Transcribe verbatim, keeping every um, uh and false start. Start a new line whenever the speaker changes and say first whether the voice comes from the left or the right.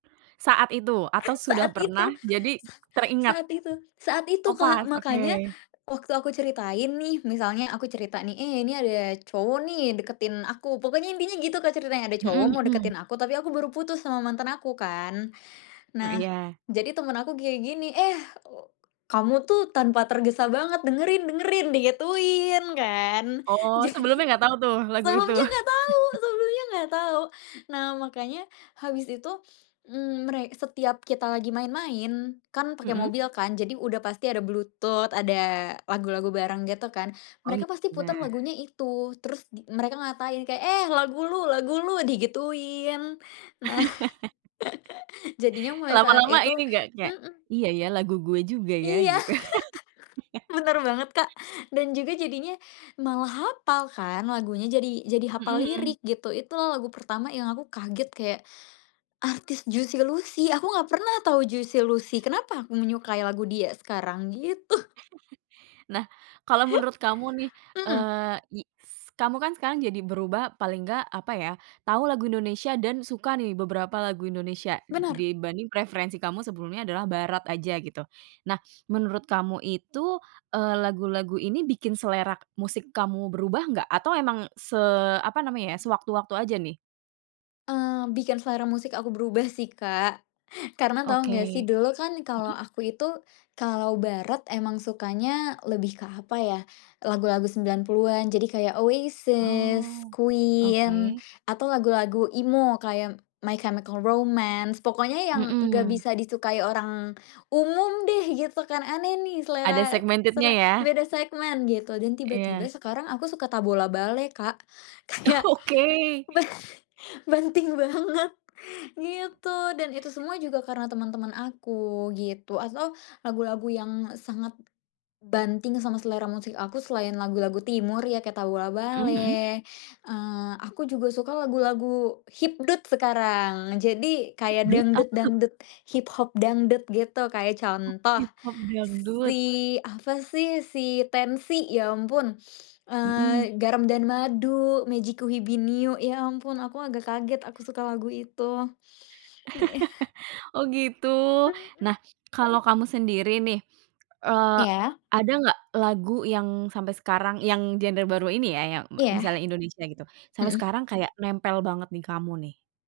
right: Saat itu? Atau sudah
left: Saat itu,
right: pernah? Jadi,
left: sa
right: teringat?
left: saat itu saat itu,
right: Oh
left: Kak.
right: pas,
left: Makanya,
right: oke.
left: waktu aku ceritain nih, misalnya aku cerita nih, "Eh ini ada cowok nih deketin aku." Pokoknya intinya gitu, Kak, ceritanya ada cowok
right: Mhm
left: mau
right: mhm.
left: deketin aku. Tapi aku baru putus sama mantan aku kan.
right: Mmm,
left: Nah,
right: iya.
left: jadi temen aku kayak gini, "Eh, u kamu tuh tanpa tergesa banget dengerin dengerin," digituin kan.
right: Oh,
left: Jadi,
right: sebelumnya nggak tau tuh lagu itu?
left: sebelumnya nggak tahu sebelumnya nggak tahu. Nah makanya habis itu, mmm, mere setiap kita lagi main-main kan pakai
right: Mhm.
left: mobil kan, jadi udah pasti ada Bluetooth ada lagu-lagu bareng gitu kan,
right: Oh, it
left: mereka pasti putar
right: benar.
left: lagunya itu. Terus di mereka ngatain kayak, "Eh, lagu lu lagu lu," digituin. Nah jadinya mulai saat
right: Lama-lama
left: itu
right: ini nggak nggak,
left: mhm.
right: "Iya ya lagu gue juga ya,"
left: Iya.
right: gitu.
left: Bener banget, Kak, dan juga jadinya malah hafal kan lagunya. Jadi jadi
right: Mhm
left: hafal
right: mhm.
left: lirik gitu, itu lagu pertama yang aku kaget kayak, artis Juicy Luicy aku nggak pernah tahu Juicy Luicy kenapa aku menyukai lagu dia sekarang gitu.
right: Nah, kalau menurut kamu nih,
left: Mhm.
right: eee, iks kamu kan sekarang jadi berubah paling nggak, apa ya, tau lagu Indonesia dan suka nih beberapa lagu Indonesia
left: Bener.
right: dibanding preferensi kamu sebelumnya adalah barat aja gitu. Nah menurut kamu itu, eee, lagu-lagu ini bikin selera musik kamu berubah nggak? Atau emang se apa namanya ya, sewaktu-waktu aja nih?
left: Eee, bikin selera musik aku berubah sih, Kak. Karena tau
right: Oke,
left: nggak sih
right: mhm.
left: dulu kan kalau aku itu, kalau barat emang sukanya lebih ke, apa ya, lagu-lagu sembilan puluhan jadi kayak Oasis,
right: Oh,
left: Queen
right: Oke.
left: atau lagu-lagu emo kayak My Chemical Romance pokoknya yang nggak
right: Mhm.
left: bisa disukai orang umum deh gitu kan. Aneh nih
right: Ada
left: selera s
right: segmented-nya
left: sele
right: ya.
left: beda segmen gitu dan tiba tiba
right: Iya.
left: sekarang aku suka Tabola Bale, Kak.
right: Oh
left: Kayak,
right: oke.
left: ba banting banget. Gitu dan itu semua juga karena teman-teman aku gitu atho lagu-lagu yang sangat, banting sama selera musik aku selain lagu-lagu timur ya kayak Tabola
right: Mhm mhm.
left: Bale. Eee, aku juga suka lagu-lagu hipdut sekarang. Jadi kayak
right: Dut apa tuh?
left: dangdut-dangdut, hip hop dangdut gitu kayak
right: Oh,
left: contoh,
right: hip hop dangdut.
left: si apa sih si Tenxi ya ampun,
right: Mhm.
left: eee, "Garam& Madu," "Mejikuhibiniu," ya ampun aku agak kaget aku suka lagu itu. Heeh.
right: Oh gitu.
left: Mhm.
right: Nah kalo kamu sendiri nih, eee,
left: Iya.
right: ada nggak lagu yang sampai sekarang yang genre baru ini ya, yang me
left: Iya.
right: misalnya Indonesia gitu, sampe
left: Mhm.
right: sekarang kayak nempel banget di kamu nih?